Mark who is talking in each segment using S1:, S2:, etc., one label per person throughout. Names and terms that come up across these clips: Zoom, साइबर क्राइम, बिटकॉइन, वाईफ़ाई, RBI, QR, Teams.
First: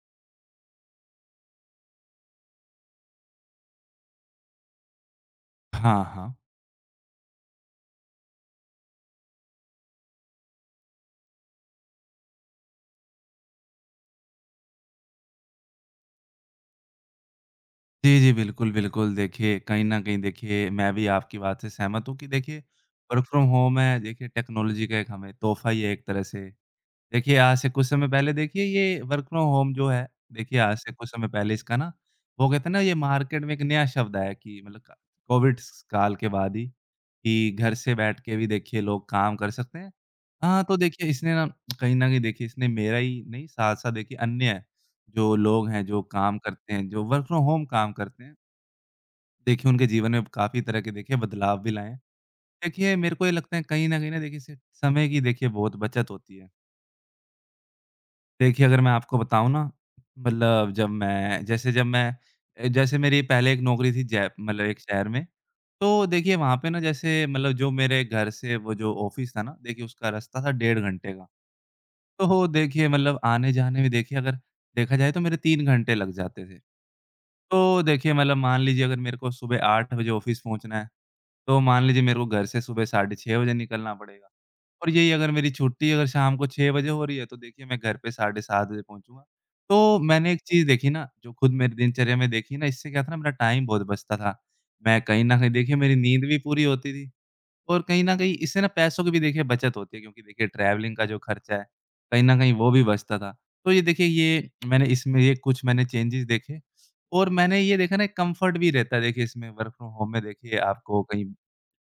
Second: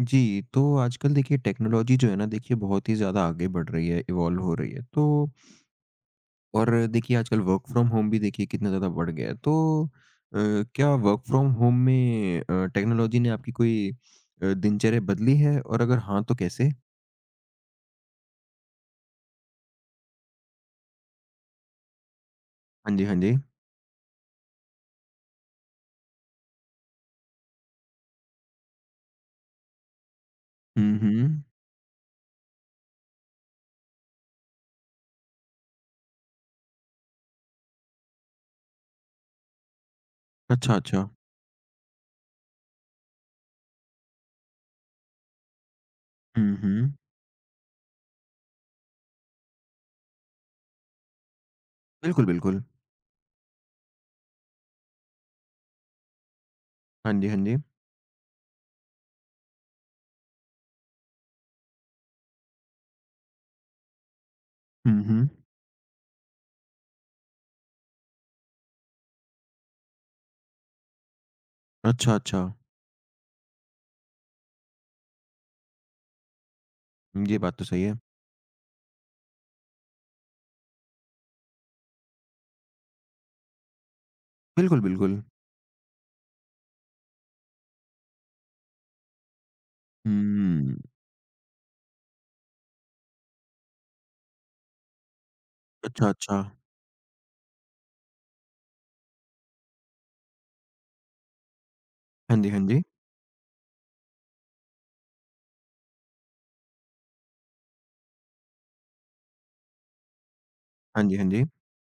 S1: जी, तो आजकल देखिए technology जो है ना देखिए बहुत ही ज़्यादा आगे बढ़ रही है, इवॉल्व हो रही है। तो
S2: हाँ, हाँ।
S1: और देखिए आजकल वर्क फ्रॉम होम भी देखिए कितना ज़्यादा बढ़ गया है। तो अ, क्या वर्क फ्रॉम होम में टेक्नोलॉजी ने आपकी कोई दिनचर्या बदली है? और अगर हाँ, तो कैसे?
S2: जी, जी, बिल्कुल, बिल्कुल। देखिए, कहीं न कहीं देखिए मैं भी आपकी बात से सहमत हूँ कि देखिए
S1: हाँ जी, हाँ
S2: वर्क
S1: जी।
S2: फ्रॉम होम है, देखिए टेक्नोलॉजी का एक हमें तोहफ़ा ही है एक तरह से। देखिए, आज से कुछ समय पहले देखिए ये वर्क फ्रॉम होम जो है, देखिए आज से
S1: हुँ,
S2: कुछ समय
S1: हुँ।
S2: पहले इसका ना, वो कहते हैं ना, ये मार्केट में एक नया शब्द आया कि मतलब क कोविड स काल के बाद ही, कि घर से बैठ के भी देखिए लोग काम कर सकते हैं। हाँ,
S1: अच्छा,
S2: तो देखिए
S1: अच्छा।
S2: इसने ना, कहीं न कहीं देखिए इसने मेरा ही नहीं, साथ-साथ देखिए अन्य जो लोग हैं, जो काम
S1: हुँ,
S2: करते हैं,
S1: हुँ।
S2: जो वर्क फ्रॉम होम काम करते हैं, देखिए उनके जीवन में काफ़ी तरह के देखिए बदलाव भी लाए हैं।
S1: बिल्कुल, बिल्कुल।
S2: देखिए मेरे को ये लगता है, कहीं न कहीं ना देखिए इससे समय की देखिए बहुत बचत होती है।
S1: हाँ जी, हाँ जी।
S2: देखिए, अगर मैं आपको बताऊँ ना, मतलब जब मैं, जैसे मेरी पहले एक नौकरी थी, जय मतलब एक
S1: हुँ,
S2: शहर में,
S1: हुँ।
S2: तो देखिए वहाँ पे ना, जैसे मतलब जो मेरे घर से वो जो ऑफ़िस था ना, देखिए उसका रास्ता था 1.5 घंटे का।
S1: अच्छा,
S2: तो
S1: अच्छा।
S2: देखिए मतलब आने-जाने में देखिए, अगर देखा जाए तो मेरे 3 घंटे लग जाते थे।
S1: ये बात तो
S2: तो
S1: सही है।
S2: देखिए मतलब मान लीजिए अगर मेरे को सुबह 8 बजे ऑफ़िस पहुँचना है, तो मान लीजिए मेरे को घर से सुबह साढ़े 6 बजे निकलना पड़ेगा।
S1: बिल्कुल,
S2: और यही
S1: बिल्कुल।
S2: अगर मेरी छुट्टी अगर शाम को 6 बजे हो रही है, तो देखिए मैं घर पे साढ़े 7 बजे पहुँचूँगा। तो मैंने एक चीज़
S1: हुँ।
S2: देखी ना, जो खुद मेरी दिनचर्या में देखी ना, इससे क्या था ना, मेरा टाइम बहुत बचता था। मैं कहीं न कहीं देखिए मेरी
S1: अच्छा,
S2: नींद भी
S1: अच्छा।
S2: पूरी होती थी, और कहीं न कहीं इससे ना पैसों की भी देखिए बचत होती है, क्योंकि देखिए ट्रैवलिंग का जो खर्चा है, कहीं न
S1: हाँ जी,
S2: कहीं
S1: हाँ
S2: वो भी
S1: जी।
S2: बचता था। तो ये देखिए, ये मैंने इसमें ये कुछ मैंने चेंजेज़ देखे, और मैंने ये देखा ना, एक कम्फ़र्ट भी रहता है देखिए इसमें वर्क फ्रॉम होम में, देखिए आपको
S1: हाँ जी,
S2: कहीं
S1: हाँ जी।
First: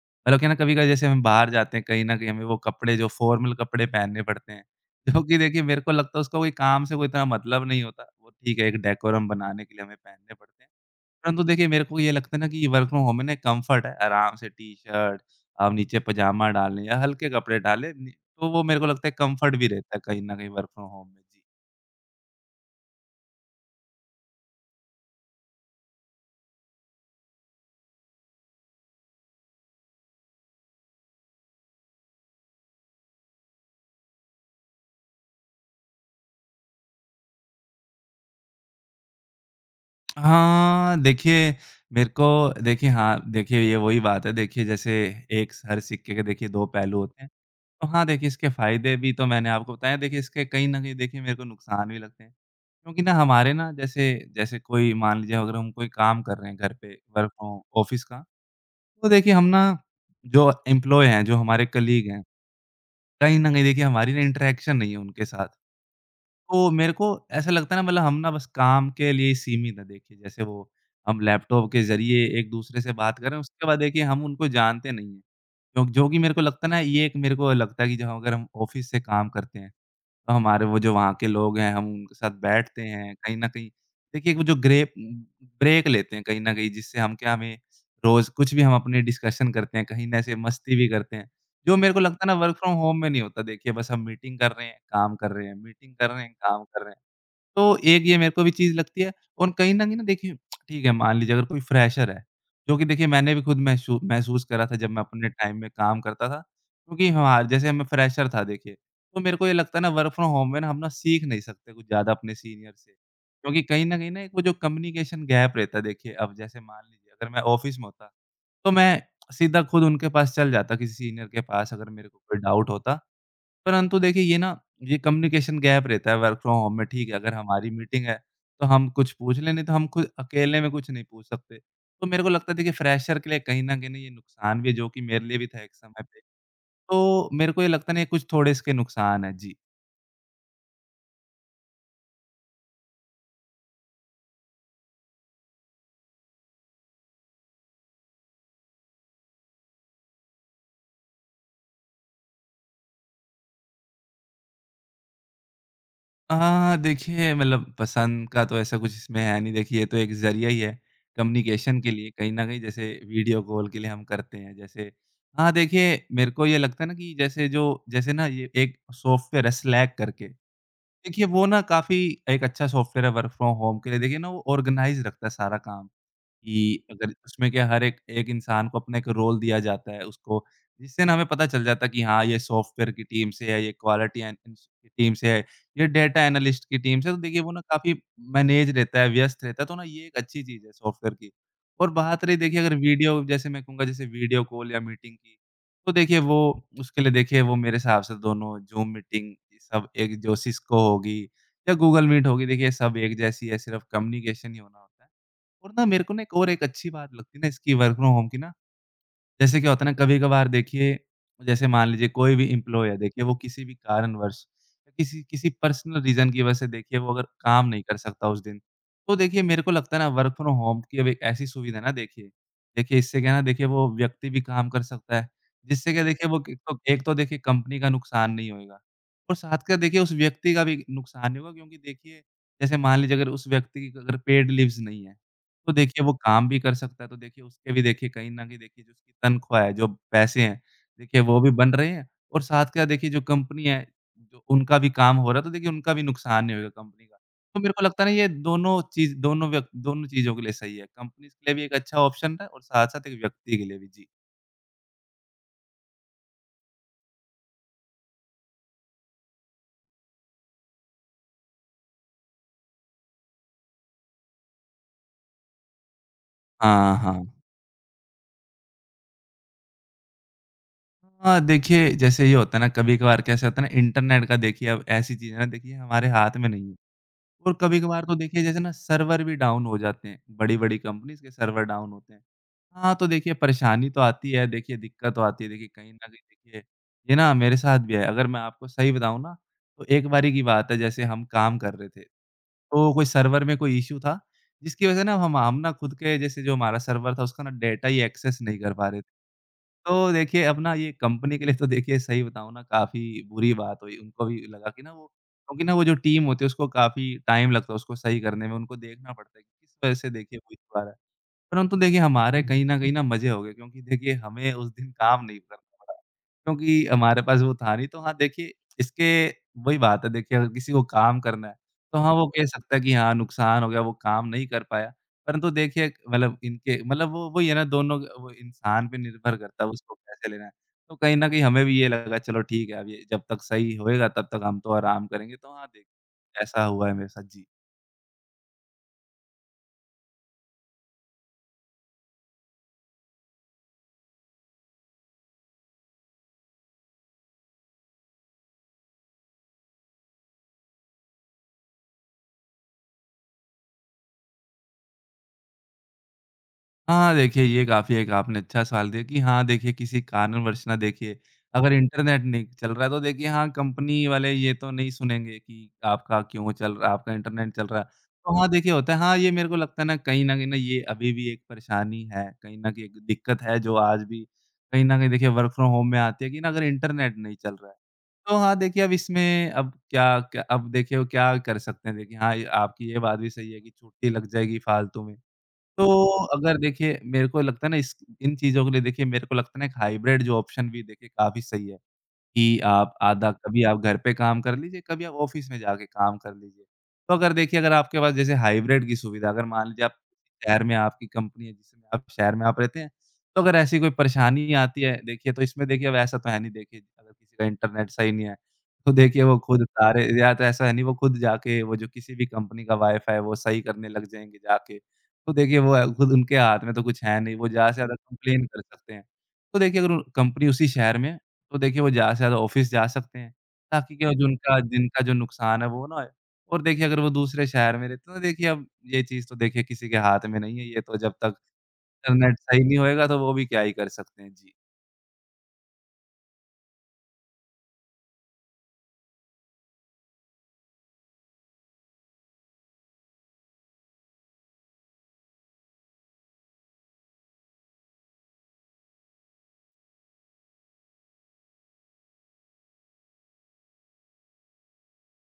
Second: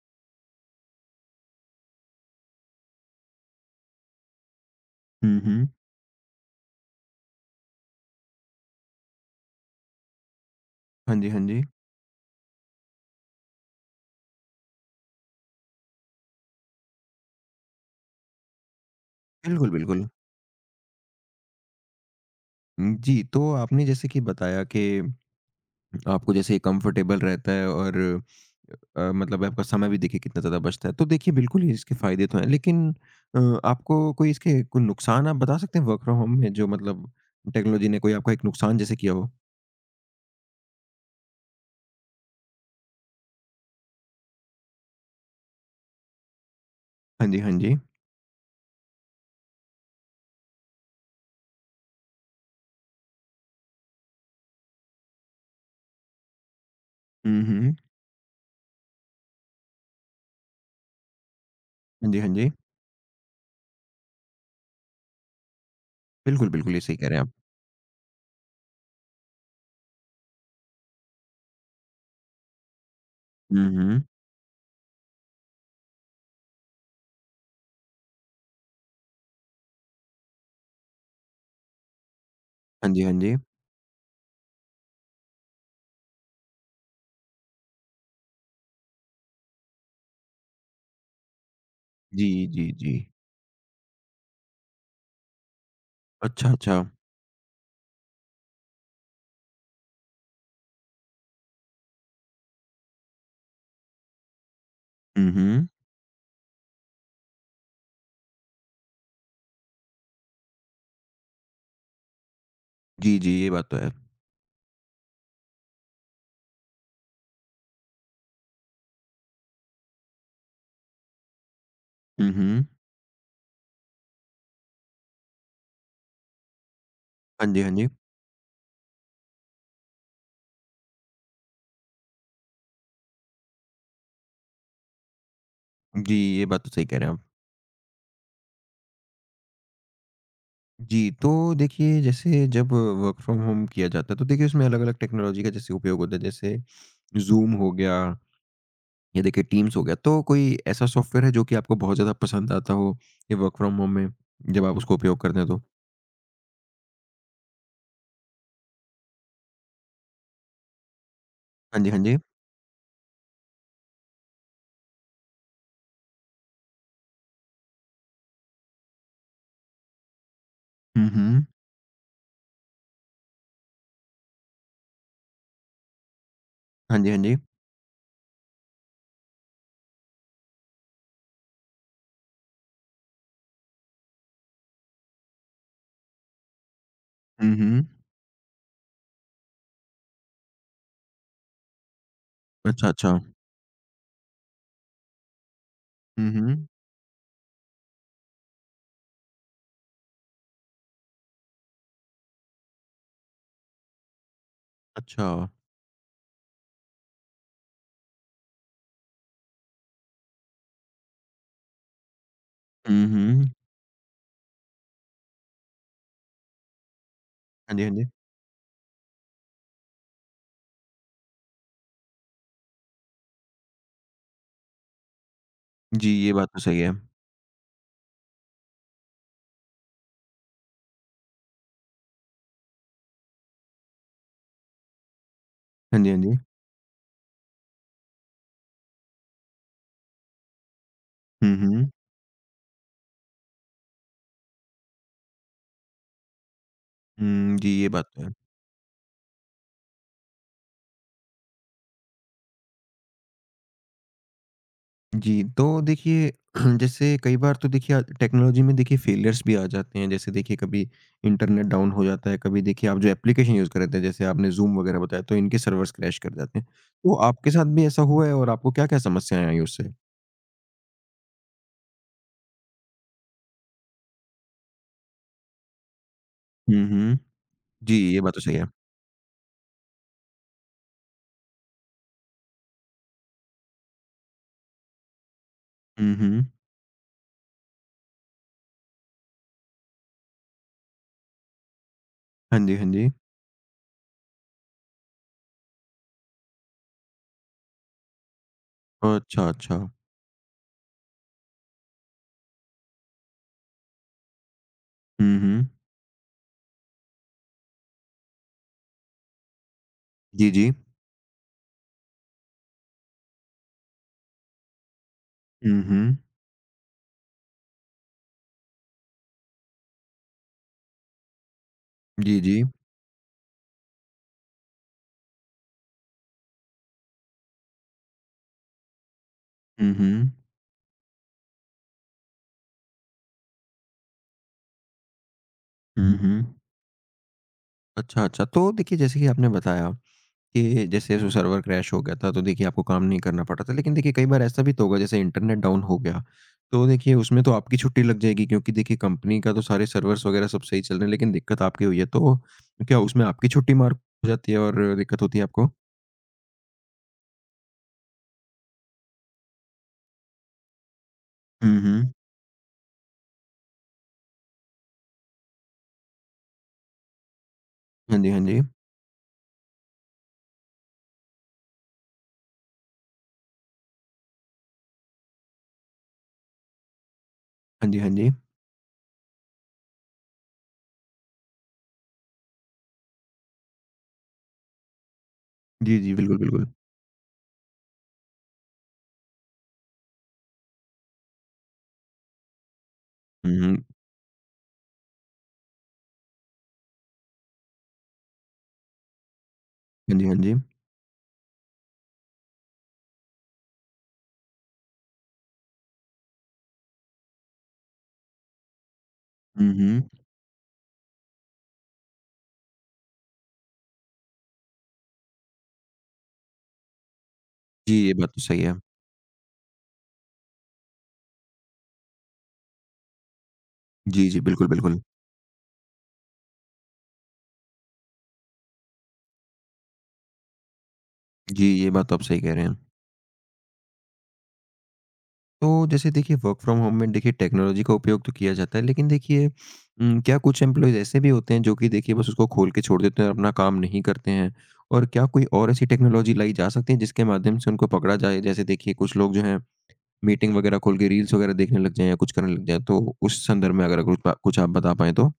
S2: मतलब क्या है ना, कभी-कभी जैसे हम बाहर जाते हैं, कहीं न कहीं हमें वो कपड़े, जो फॉर्मल कपड़े पहनने पड़ते हैं, जो कि
S1: हुँ,
S2: देखिए
S1: हुँ।
S2: मेरे को लगता है उसका कोई काम से कोई इतना मतलब नहीं होता। वो ठीक है, एक डेकोरम बनाने के लिए हमें पहनने पड़ते हैं।
S1: हाँ जी, हाँ
S2: परंतु
S1: जी।
S2: देखिए मेरे को ये लगता है ना, कि ये वर्क फ्रॉम होम में ना एक कम्फर्ट है, आराम से टी-शर्ट आप नीचे पजामा डाल लें या हल्के कपड़े डालें, नि तो वो मेरे को लगता है कम्फर्ट भी
S1: बिल्कुल,
S2: रहता है
S1: बिल्कुल।
S2: कहीं न कहीं वर्क फ्रॉम होम में। जी।
S1: जी, तो आपने जैसे कि बताया कि आपको जैसे कंफर्टेबल रहता है और मतलब आपका समय भी देखिए कितना ज़्यादा बचता है। तो देखिए बिल्कुल ही इसके फ़ायदे तो हैं लेकिन अ, आपको कोई इसके कोई नुकसान आप बता सकते हैं वर्क फ्रॉम होम में जो मतलब टेक्नोलॉजी ने कोई आपका एक नुकसान जैसे किया हो?
S2: हाँ, देखिए मेरे को देखिए, हाँ, देखिए ये वही बात है देखिए, जैसे एक हर सिक्के के देखिए 2 पहलू होते
S1: हाँ
S2: हैं।
S1: जी, हाँ जी।
S2: तो हाँ, देखिए इसके फ़ायदे भी तो मैंने आपको बताया। देखिए इसके कहीं न कहीं देखिए मेरे को नुकसान भी लगते हैं। क्योंकि ना हमारे ना, जैसे जैसे कोई मान लीजिए अगर हम कोई काम कर रहे हैं घर पे, वर्क
S1: हुँ,
S2: फ्रॉम
S1: हुँ।
S2: ऑफ़िस का, तो देखिए हम ना, जो एम्प्लॉयी हैं, जो हमारे कलीग
S1: हाँ जी,
S2: हैं,
S1: हाँ जी।
S2: कहीं न कहीं देखिए हमारी ना इंटरेक्शन नहीं है उनके साथ।
S1: बिल्कुल,
S2: तो
S1: बिल्कुल, ये
S2: मेरे
S1: सही
S2: को
S1: कह रहे हैं आप।
S2: ऐसा लगता है ना, मतलब हम ना बस काम के लिए ही सीमित हैं देखिए। जैसे वो हम लैपटॉप के ज़रिए एक-दूसरे से बात कर रहे हैं, उसके
S1: हुँ,
S2: बाद
S1: हुँ।
S2: देखिए हम उनको जानते नहीं हैं। जो जो कि मेरे को लगता है ना, ये एक मेरे को लगता है कि जब अगर हम ऑफ़िस से काम करते हैं, तो हमारे वो जो वहाँ के लोग हैं, हम उनके साथ बैठते
S1: हाँ जी, हाँ
S2: हैं,
S1: जी।
S2: कहीं न कहीं देखिए वो जो ग्रेप ब्रेक लेते हैं, कहीं न कहीं जिससे हम क्या, हमें रोज़ कुछ भी हम अपनी डिस्कशन करते हैं, कहीं न ऐसे मस्ती भी करते हैं। जो मेरे को लगता है
S1: जी,
S2: ना, वर्क
S1: जी,
S2: फ्रॉम
S1: जी।
S2: होम में नहीं होता, देखिए बस हम मीटिंग कर रहे हैं, काम कर रहे हैं, मीटिंग कर रहे हैं,
S1: अच्छा,
S2: काम
S1: अच्छा।
S2: कर रहे हैं। तो एक ये मेरे को भी चीज़ लगती है, और कहीं न कहीं ना देखिए, ठीक है, मान लीजिए अगर कोई फ्रेशर है, जो कि देखिए मैंने भी खुद महसूस करा था जब मैं अपने
S1: हुँ,
S2: टाइम
S1: हुँ।
S2: में काम करता था, क्योंकि हाँ, जैसे मैं फ्रेशर था देखिए, तो मेरे को ये लगता है ना, वर्क फ्रॉम होम में ना हम ना सीख नहीं सकते कुछ ज़्यादा अपने सीनियर से।
S1: जी, जी, ये
S2: क्योंकि
S1: बात तो
S2: कहीं
S1: है।
S2: न कहीं ना एक वो जो कम्युनिकेशन गैप रहता है देखिए, अब जैसे मान लीजिए अगर मैं ऑफ़िस में होता, तो मैं सीधा खुद उनके पास चल जाता, किसी सीनियर के पास, अगर मेरे को
S1: हुँ,
S2: कोई
S1: हुँ।
S2: डाउट होता। परंतु देखिए ये ना, ये कम्युनिकेशन गैप रहता है वर्क फ्रॉम होम में, ठीक है, अगर
S1: हाँ जी,
S2: हमारी
S1: हाँ जी।
S2: मीटिंग है, तो हम कुछ पूछ लें, नहीं तो हम खुद अकेले में कुछ नहीं पूछ सकते। तो मेरे को लगता है देखिए फ्रेशर के लिए कहीं न कहीं ये नुकसान भी है, जो कि मेरे लिए भी था एक समय
S1: जी,
S2: पे।
S1: ये बात तो सही कह रहे हैं आप।
S2: तो मेरे को ये लगता नहीं है, कुछ थोड़े इसके नुकसान हैं। जी।
S1: जी, तो देखिए जैसे जब वर्क फ्रॉम होम किया जाता है तो देखिए उसमें अलग-अलग टेक्नोलॉजी का जैसे उपयोग होता है जैसे ज़ूम हो गया या देखिए टीम्स हो गया। तो कोई ऐसा सॉफ्टवेयर है जो कि आपको बहुत ज़्यादा पसंद आता हो ये वर्क फ्रॉम होम में जब आप उसको उपयोग करते हैं तो?
S2: अ, देखिए मतलब पसंद का तो ऐसा कुछ इसमें है नहीं, देखिए ये तो एक ज़रिया ही है कम्युनिकेशन
S1: हाँ जी,
S2: के
S1: हाँ
S2: लिए,
S1: जी।
S2: कहीं न कहीं जैसे वीडियो कॉल के लिए हम करते हैं, जैसे हाँ, देखिए मेरे को ये लगता है ना, कि जैसे जो जैसे ना, ये एक सॉफ्टवेयर है स्लैक करके,
S1: हुँ,
S2: देखिए वो
S1: हुँ।
S2: ना काफ़ी एक अच्छा सॉफ्टवेयर है वर्क फ्रॉम होम के लिए। देखिए ना, वो ऑर्गनाइज़ रखता है सारा काम। कि
S1: हाँ जी,
S2: अगर
S1: हाँ जी।
S2: उसमें क्या, हर एक एक इंसान को अपना एक रोल दिया जाता है उसको, जिससे ना हमें पता चल जाता है कि, हाँ, ये सॉफ्टवेयर की टीम से है, ये क्वालिटी एन एन की टीम से है, ये डेटा एनालिस्ट की टीम से है। तो देखिए वो
S1: हुँ,
S2: ना
S1: हुँ।
S2: काफ़ी मैनेज रहता है, व्यस्त रहता है, तो ना ये एक अच्छी चीज़ है सॉफ्टवेयर की। और बात रही देखिए अगर
S1: अच्छा, अच्छा।
S2: वीडियो, जैसे मैं कहूँगा जैसे वीडियो कॉल या मीटिंग की, तो देखिए
S1: हुँ,
S2: वो
S1: हुँ।
S2: उसके लिए देखिए, वो मेरे हिसाब से दोनों ज़ूम मीटिंग, सब एक, जो सिस्को होगी या गूगल मीट होगी, देखिए सब एक जैसी है, सिर्फ़ कम्युनिकेशन ही होना होता है।
S1: अच्छा।
S2: और ना मेरे को ना एक और एक अच्छी बात लगती है ना इसकी वर्क फ्रॉम होम की ना, जैसे क्या होता है ना, कभी-कभार देखिए, जैसे मान लीजिए कोई भी एम्प्लॉयी है
S1: हुँ,
S2: देखिए, वो
S1: हुँ।
S2: किसी भी कारणवश, या किसी किसी पर्सनल रीज़न की वजह से देखिए, वो अगर काम
S1: हाँ
S2: नहीं
S1: जी, हाँ
S2: कर
S1: जी।
S2: सकता उस दिन, तो देखिए मेरे को लगता है ना, वर्क फ्रॉम होम की अब एक ऐसी सुविधा है ना देखिए, देखिए इससे क्या है ना, देखिए वो व्यक्ति भी काम कर सकता है, जिससे क्या,
S1: जी,
S2: देखिए
S1: ये
S2: वो
S1: बात
S2: एक
S1: तो
S2: तो
S1: सही है।
S2: एक तो देखिए कंपनी का नुकसान नहीं होएगा, और साथ का देखिए उस व्यक्ति का भी नुकसान नहीं होगा, क्योंकि देखिए, जैसे मान लीजिए अगर उस व्यक्ति की अगर पेड लीव्स नहीं है, तो
S1: हाँ
S2: देखिए
S1: जी,
S2: वो
S1: हाँ जी।
S2: काम भी कर सकता है, तो देखिए उसके भी देखिए कहीं न कहीं देखिए जो उसकी तनख्वाह है, जो पैसे हैं, देखिए वो भी
S1: हुँ,
S2: बन रहे
S1: हुँ।
S2: हैं, और साथ के साथ देखिए जो कंपनी है, जो उनका भी काम हो रहा है, तो देखिए उनका भी नुकसान नहीं होगा कंपनी का।
S1: हुँ,
S2: तो
S1: जी,
S2: मेरे को
S1: ये
S2: लगता
S1: बात
S2: है ना,
S1: तो
S2: ये
S1: है।
S2: दोनों चीज़ दोनों चीज़ों के लिए सही है। कंपनी के लिए भी एक अच्छा ऑप्शन है, और साथ-साथ एक व्यक्ति के लिए भी। जी।
S1: जी, तो देखिए जैसे कई बार तो देखिए टेक्नोलॉजी में देखिए फेलियर्स भी आ जाते हैं। जैसे देखिए कभी इंटरनेट डाउन हो जाता है, कभी देखिए आप जो एप्लीकेशन यूज़ कर रहे थे, जैसे आपने ज़ूम वगैरह बताया, तो इनके सर्वर्स क्रैश कर जाते हैं।
S2: हाँ,
S1: तो
S2: हाँ।
S1: आपके साथ भी ऐसा हुआ है और आपको क्या-क्या समस्याएँ आई उससे?
S2: हाँ, देखिए जैसे ये होता है ना कभी-कभार, कैसे होता है ना, इंटरनेट का देखिए अब ऐसी चीज़ है ना देखिए, हमारे हाथ में नहीं है।
S1: हुँ, हुँ।
S2: और
S1: जी,
S2: कभी-कभार तो
S1: ये बात तो
S2: देखिए
S1: सही
S2: जैसे
S1: है।
S2: ना सर्वर भी डाउन हो जाते हैं, बड़ी-बड़ी कंपनीज़ के सर्वर डाउन होते हैं। हाँ, तो देखिए परेशानी तो आती है, देखिए दिक्कत तो आती है, देखिए कहीं न
S1: हुँ,
S2: कहीं
S1: हुँ।
S2: देखिए ये ना मेरे साथ भी है। अगर मैं आपको सही बताऊँ ना, तो एक बारी की बात है, जैसे हम काम कर रहे थे,
S1: हाँ जी, हाँ
S2: तो कोई
S1: जी।
S2: सर्वर में कोई इश्यू था, जिसकी वजह से ना हम ना खुद के जैसे, जो हमारा सर्वर था, उसका ना डेटा ही एक्सेस नहीं कर पा रहे थे।
S1: अच्छा, अच्छा।
S2: तो देखिए अब ना ये कंपनी के लिए तो देखिए, सही बताऊँ ना, काफ़ी बुरी बात हुई। उनको भी लगा कि ना वो,
S1: हुँ,
S2: क्योंकि
S1: हुँ।
S2: ना वो जो टीम होती है, उसको काफ़ी टाइम लगता है उसको सही करने में, उनको देखना पड़ता है कि किस वजह से देखिए
S1: जी,
S2: वो इस
S1: जी।
S2: बार है। परंतु देखिए हमारे कहीं न कहीं ना मज़े हो गए, क्योंकि देखिए हमें उस दिन काम नहीं करना
S1: हुँ,
S2: पड़ा।
S1: हुँ।
S2: क्योंकि हमारे पास वो था नहीं, तो हाँ, देखिए इसके वही बात है देखिए, अगर किसी को काम करना है, तो हाँ, वो
S1: जी,
S2: कह
S1: जी।
S2: सकता है कि, हाँ, नुकसान हो गया, वो काम नहीं कर पाया। परंतु देखिए मतलब इनके, मतलब वो वही है ना, दोनों वो इंसान पे निर्भर करता है
S1: हुँ,
S2: उसको कैसे
S1: हुँ।
S2: लेना है। तो कहीं न कहीं हमें भी ये लगा, चलो ठीक है, अब ये जब तक सही होएगा तब तक हम तो आराम करेंगे। तो हाँ,
S1: हुँ,
S2: देखिए
S1: हुँ।
S2: ऐसा हुआ है मेरे साथ। जी।
S1: अच्छा, अच्छा। तो देखिए जैसे कि आपने बताया कि जैसे जो सर्वर क्रैश हो गया था, तो देखिए आपको काम नहीं करना पड़ा था। लेकिन देखिए कई बार ऐसा भी तो होगा जैसे इंटरनेट डाउन हो गया, तो देखिए उसमें तो आपकी छुट्टी लग जाएगी क्योंकि देखिए कंपनी का तो सारे सर्वर्स वगैरह सब सही चल रहे हैं, लेकिन दिक्कत आपकी हुई है। तो क्या उसमें आपकी छुट्टी मार हो जाती है और दिक्कत होती है आपको?
S2: हाँ, देखिए ये काफ़ी एक आपने अच्छा सवाल दिया कि हाँ, देखिए किसी कारणवश ना, देखिए अगर
S1: हुँ, हुँ।
S2: इंटरनेट नहीं चल रहा है तो देखिए हाँ, कंपनी वाले ये तो नहीं सुनेंगे कि आपका क्यों चल रहा है, आपका इंटरनेट चल रहा है।
S1: हाँ जी,
S2: तो
S1: हाँ
S2: हाँ,
S1: जी।
S2: देखिए होता है। हाँ, ये मेरे को लगता है ना, कहीं न कहीं ना ये अभी भी एक परेशानी है, कहीं न कहीं एक दिक्कत है जो आज भी कहीं न कहीं देखिए वर्क फ्रॉम होम में आती है, कि ना अगर इंटरनेट नहीं चल रहा है।
S1: हाँ जी, हाँ जी।
S2: तो हाँ, देखिए अब इसमें, अब क्या क्या अब देखिए वो क्या कर सकते हैं। देखिए हाँ, ये आपकी ये बात भी सही है कि छुट्टी लग जाएगी फालतू में।
S1: जी, जी,
S2: तो
S1: बिल्कुल,
S2: अगर
S1: बिल्कुल।
S2: देखिए, मेरे को लगता है ना इस इन चीज़ों के लिए, देखिए मेरे को लगता है ना एक हाइब्रिड जो ऑप्शन भी देखिए काफ़ी सही है। कि आप आधा
S1: हुँ,
S2: कभी आप
S1: हुँ।
S2: घर पे काम कर लीजिए, कभी आप ऑफ़िस में जाके काम कर लीजिए। तो अगर देखिए, अगर आपके पास जैसे हाइब्रिड की सुविधा, अगर मान लीजिए आप,
S1: हाँ जी, हाँ जी।
S2: शहर में आपकी कंपनी है जिसमें आप शहर में आप रहते हैं, तो अगर ऐसी कोई परेशानी आती है देखिए, तो इसमें देखिए अब ऐसा तो है नहीं, देखिए अगर किसी का इंटरनेट सही नहीं है, तो देखिए वो खुद
S1: हुँ, हुँ।
S2: सारे, या तो ऐसा है नहीं, वो खुद जाके वो जो किसी भी कंपनी का वाई-फाई है वो सही करने लग जाएँगे जाके। तो देखिए खुद उनके हाथ में तो कुछ है नहीं, वो ज़्यादा से
S1: जी,
S2: ज़्यादा
S1: ये बात तो
S2: कंप्लेन कर
S1: सही है।
S2: सकते हैं। तो देखिए अगर कंपनी उसी शहर में है, तो देखिए वो ज़्यादा से ज़्यादा ऑफ़िस जा सकते हैं, ताकि क्या हो, जो
S1: जी, जी,
S2: उनका
S1: बिल्कुल,
S2: दिन
S1: बिल्कुल।
S2: का जो नुकसान है वो ना होए। और देखिए अगर वो दूसरे शहर में रहते हैं, तो देखिए अब ये चीज़ तो देखिए किसी के हाथ में नहीं है, ये तो जब तक
S1: जी, ये बात तो आप
S2: इंटरनेट
S1: सही कह रहे
S2: सही
S1: हैं।
S2: नहीं होएगा तो वो भी क्या ही कर सकते हैं। जी।
S1: तो जैसे देखिए वर्क फ्रॉम होम में देखिए टेक्नोलॉजी का उपयोग तो किया जाता है लेकिन देखिए क्या कुछ एम्प्लॉइज़ ऐसे भी होते हैं जो कि देखिए बस उसको खोल के छोड़ देते हैं और अपना काम नहीं करते हैं? और क्या कोई और ऐसी टेक्नोलॉजी लाई जा सकती है जिसके माध्यम से उनको पकड़ा जाए? जैसे देखिए कुछ लोग जो हैं मीटिंग वगैरह खोल के रील्स वगैरह देखने लग जाएँ या कुछ करने लग जाएँ, तो उस संदर्भ में अगर कुछ बा कुछ आप बता पाएँ तो?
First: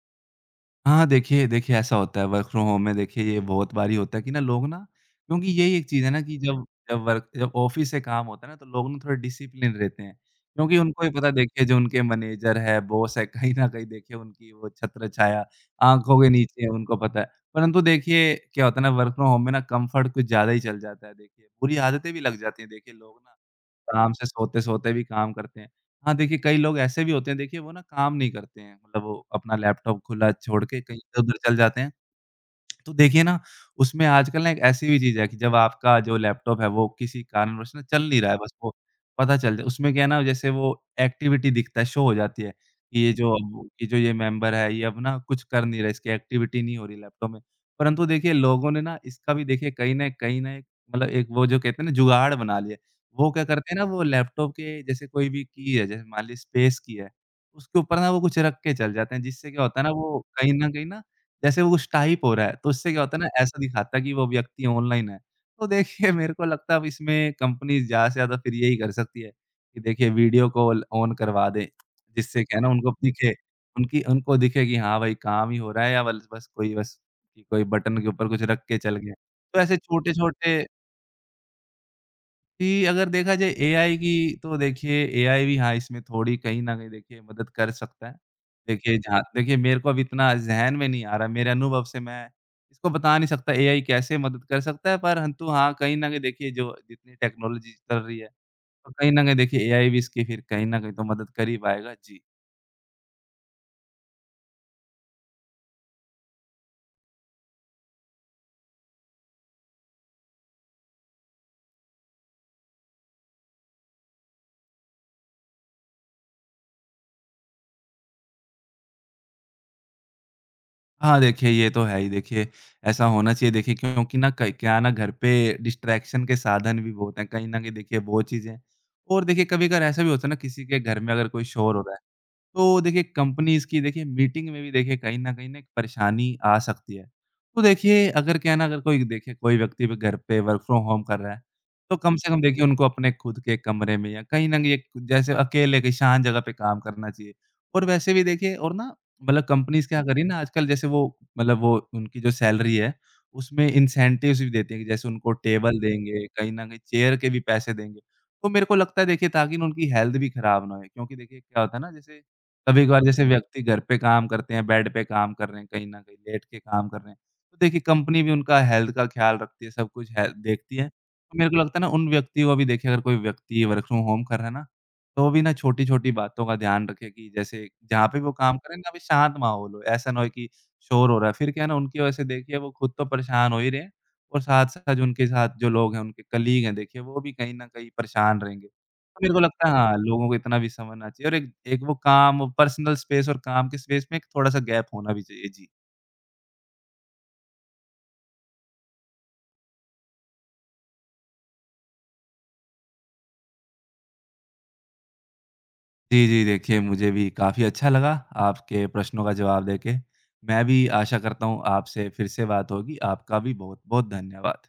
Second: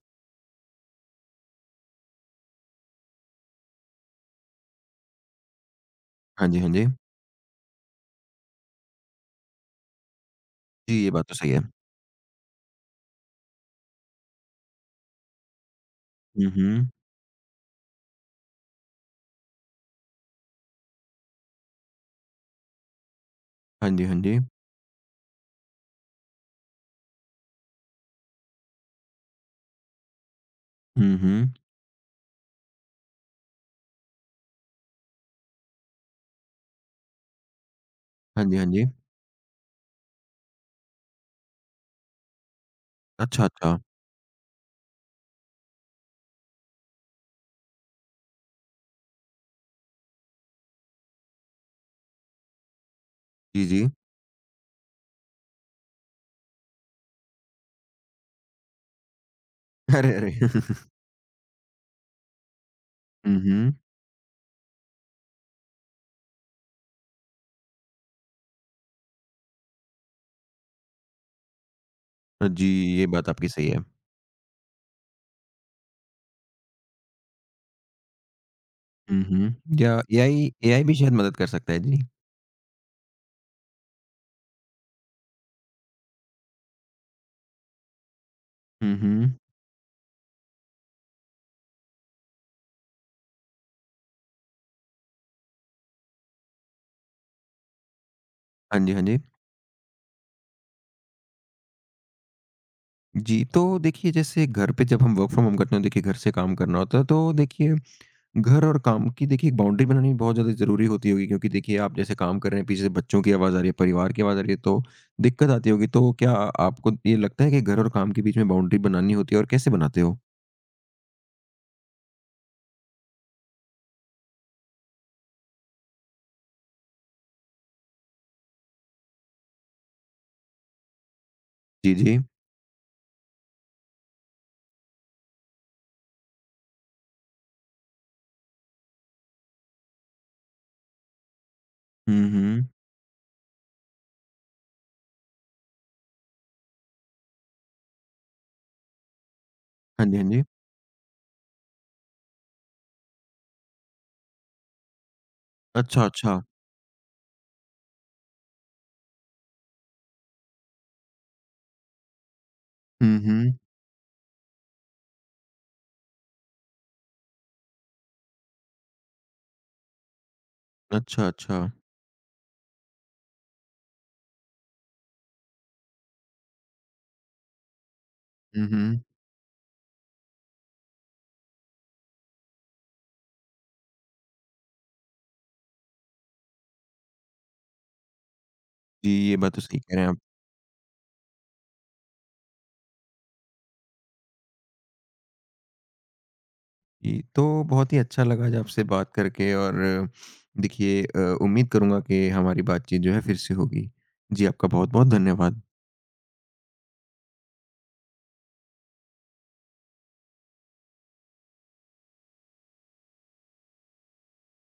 S2: हाँ, देखिए देखिए, ऐसा होता है वर्क फ्रॉम होम में। देखिए ये बहुत बारी होता है कि ना लोग ना, क्योंकि यही एक चीज़ है ना कि
S1: हाँ जी,
S2: जब
S1: हाँ जी।
S2: जब वर्क जब ऑफ़िस से काम होता है ना, तो लोग ना थोड़े डिसिप्लिन रहते हैं। क्योंकि उनको
S1: जी,
S2: भी
S1: ये बात
S2: पता,
S1: तो सही है।
S2: देखिए जो उनके मैनेजर है, बॉस है, कहीं न कहीं देखिए उनकी वो छत्रछाया आँखों के
S1: हुँ,
S2: नीचे है,
S1: हुँ।
S2: उनको पता है। परंतु देखिए क्या होता है ना, वर्क फ्रॉम होम में ना कम्फ़र्ट कुछ ज़्यादा ही चल जाता है देखिए। बुरी आदतें भी लग जाती हैं, देखिए लोग ना
S1: हाँ जी,
S2: आराम
S1: हाँ
S2: से
S1: जी।
S2: सोते-सोते भी काम करते हैं। हाँ, देखिए कई लोग ऐसे भी होते हैं, देखिए वो ना काम नहीं करते हैं, मतलब वो अपना लैपटॉप खुला छोड़ के कहीं
S1: हुँ,
S2: इधर-उधर
S1: हुँ।
S2: चल जाते हैं। तो देखिए ना, उसमें आजकल ना एक ऐसी भी चीज़ है कि जब आपका जो लैपटॉप है वो किसी कारणवश ना चल नहीं रहा है,
S1: हाँ
S2: बस
S1: जी, हाँ
S2: वो
S1: जी।
S2: पता चल जाए, उसमें क्या है ना, जैसे वो एक्टिविटी दिखता है, शो हो जाती है कि ये जो
S1: अच्छा,
S2: अब
S1: अच्छा।
S2: ये जो ये मेंबर है, ये अब ना कुछ कर नहीं रहा, इसकी एक्टिविटी नहीं हो रही लैपटॉप में। परंतु देखिए लोगों ने ना इसका भी, देखिए कहीं न कहीं ना एक, मतलब एक वो जो कहते हैं ना, जुगाड़ बना लिया। वो क्या
S1: जी,
S2: करते हैं ना,
S1: जी।
S2: वो लैपटॉप के जैसे कोई भी की है, जैसे मान लीजिए स्पेस की है, उसके ऊपर ना वो कुछ रख के चल जाते हैं, जिससे क्या होता है ना
S1: अरे,
S2: वो
S1: अरे!
S2: कहीं न कहीं ना, जैसे वो कुछ टाइप हो रहा है, तो उससे क्या होता है ना,
S1: हुँ,
S2: ऐसा
S1: हुँ।
S2: दिखाता है कि वो व्यक्ति ऑनलाइन है। तो देखिए मेरे को लगता है अब इसमें कंपनीज़ ज़्यादा से ज़्यादा फिर यही कर सकती है, कि देखिए वीडियो कॉल ऑन करवा दें, जिससे क्या है
S1: जी,
S2: ना उनको
S1: ये बात
S2: दिखे,
S1: आपकी सही है।
S2: उनकी उनको दिखे कि हाँ भाई काम ही हो रहा है, या बल बस कोई, बस कि कोई बटन के ऊपर कुछ रख के चल गया।
S1: हुँ,
S2: तो ऐसे
S1: हुँ। या एआई
S2: छोटे-छोटे,
S1: एआई भी शायद मदद कर सकता है, जी।
S2: कि अगर देखा जाए एआई की, तो देखिए एआई भी हाँ, इसमें थोड़ी कहीं न कहीं देखिए मदद कर सकता है।
S1: हुँ,
S2: देखिए जहाँ
S1: हुँ।
S2: देखिए, मेरे को अब इतना ज़हन में नहीं आ रहा, मेरे अनुभव से मैं इसको बता नहीं सकता एआई कैसे मदद कर सकता है, परंतु हाँ, कहीं न कहीं देखिए जो जितनी टेक्नोलॉजी चल रही है,
S1: हाँ
S2: तो
S1: जी, हाँ
S2: कहीं
S1: जी।
S2: न कहीं देखिए एआई भी इसकी फिर कहीं न कहीं तो मदद कर ही पाएगा। जी।
S1: जी, तो देखिए जैसे घर पे जब हम वर्क फ्रॉम होम करते हैं, देखिए घर से काम करना होता है, तो देखिए घर और काम की देखिए एक बाउंड्री बनानी बहुत ज़्यादा ज़रूरी होती होगी क्योंकि देखिए आप जैसे काम कर रहे हैं, पीछे से बच्चों की आवाज़ आ रही है, परिवार की आवाज़ आ रही है, तो दिक्कत आती होगी। तो क्या आपको ये लगता है कि घर और काम के बीच में बाउंड्री बनानी होती है और कैसे बनाते हो?
S2: हाँ, देखिए ये तो है ही देखिए, ऐसा होना चाहिए देखिए, क्योंकि ना कई, क्या है ना, घर पे डिस्ट्रैक्शन के साधन भी बहुत हैं, कहीं न कहीं देखिए वो चीज़ें, और देखिए कभी-कभार ऐसा भी होता है ना, किसी के घर में अगर कोई शोर हो रहा
S1: जी,
S2: है,
S1: जी।
S2: तो देखिए कंपनीज़ की देखिए मीटिंग में भी देखिए कहीं न कहीं ना एक परेशानी आ सकती है। तो देखिए अगर क्या है ना, अगर कोई व्यक्ति भी घर पे वर्क फ्रॉम होम कर रहा है, तो कम
S1: हुँ,
S2: से कम देखिए
S1: हुँ।
S2: उनको अपने खुद के कमरे में या कहीं न कहीं एक, जैसे अकेले एक शांत जगह पे काम करना चाहिए। और वैसे भी देखिए और ना, मतलब कंपनीज़ क्या
S1: हाँ
S2: कर
S1: जी,
S2: रही
S1: हाँ
S2: है ना
S1: जी।
S2: आजकल, जैसे वो उनकी जो सैलरी है, उसमें इंसेंटिव्स भी देती है, कि जैसे उनको टेबल
S1: अच्छा,
S2: देंगे,
S1: अच्छा।
S2: कहीं न कहीं चेयर के भी पैसे देंगे। तो मेरे को लगता है देखिए, ताकि ना उनकी हेल्थ भी खराब ना होए, क्योंकि देखिए क्या होता है ना, जैसे कभी-कभार
S1: हुँ,
S2: जैसे
S1: हुँ।
S2: व्यक्ति घर पे काम करते हैं, बेड पे काम कर रहे हैं, कहीं न कहीं लेट के काम कर रहे हैं। तो देखिए कंपनी भी उनका हेल्थ का ख़्याल रखती है, सब कुछ है देखती है।
S1: अच्छा,
S2: तो मेरे को
S1: अच्छा।
S2: लगता है ना उन व्यक्ति को भी, देखिए अगर कोई व्यक्ति वर्क फ्रॉम होम कर रहा है ना, तो वो भी ना छोटी-छोटी बातों का ध्यान रखे, कि जैसे जहाँ पे वो काम
S1: हुँ,
S2: करें ना, अभी
S1: हुँ।
S2: शांत माहौल हो। ऐसा ना हो कि शोर हो रहा है। फिर क्या है ना, उनकी वजह से देखिए वो खुद तो परेशान हो ही रहे हैं, और साथ-साथ उनके साथ जो लोग हैं, उनके कलीग हैं, देखिए वो भी कहीं न कहीं परेशान रहेंगे।
S1: जी,
S2: मेरे
S1: ये
S2: को
S1: बात तो
S2: लगता है
S1: सही कह
S2: हाँ,
S1: रहे हैं आप।
S2: लोगों को इतना भी समझना चाहिए, और एक एक वो काम पर्सनल स्पेस और काम के स्पेस में एक थोड़ा-सा गैप होना भी चाहिए। जी।
S1: जी, तो बहुत ही अच्छा लगा आज आपसे बात करके और देखिए उम्मीद करूँगा कि हमारी बातचीत जो है फिर से होगी। जी, आपका बहुत-बहुत धन्यवाद।
S2: जी, जी, देखिए मुझे भी काफ़ी अच्छा लगा आपके प्रश्नों का जवाब देके। मैं भी आशा करता हूँ आपसे फिर से बात होगी। आपका भी बहुत-बहुत धन्यवाद।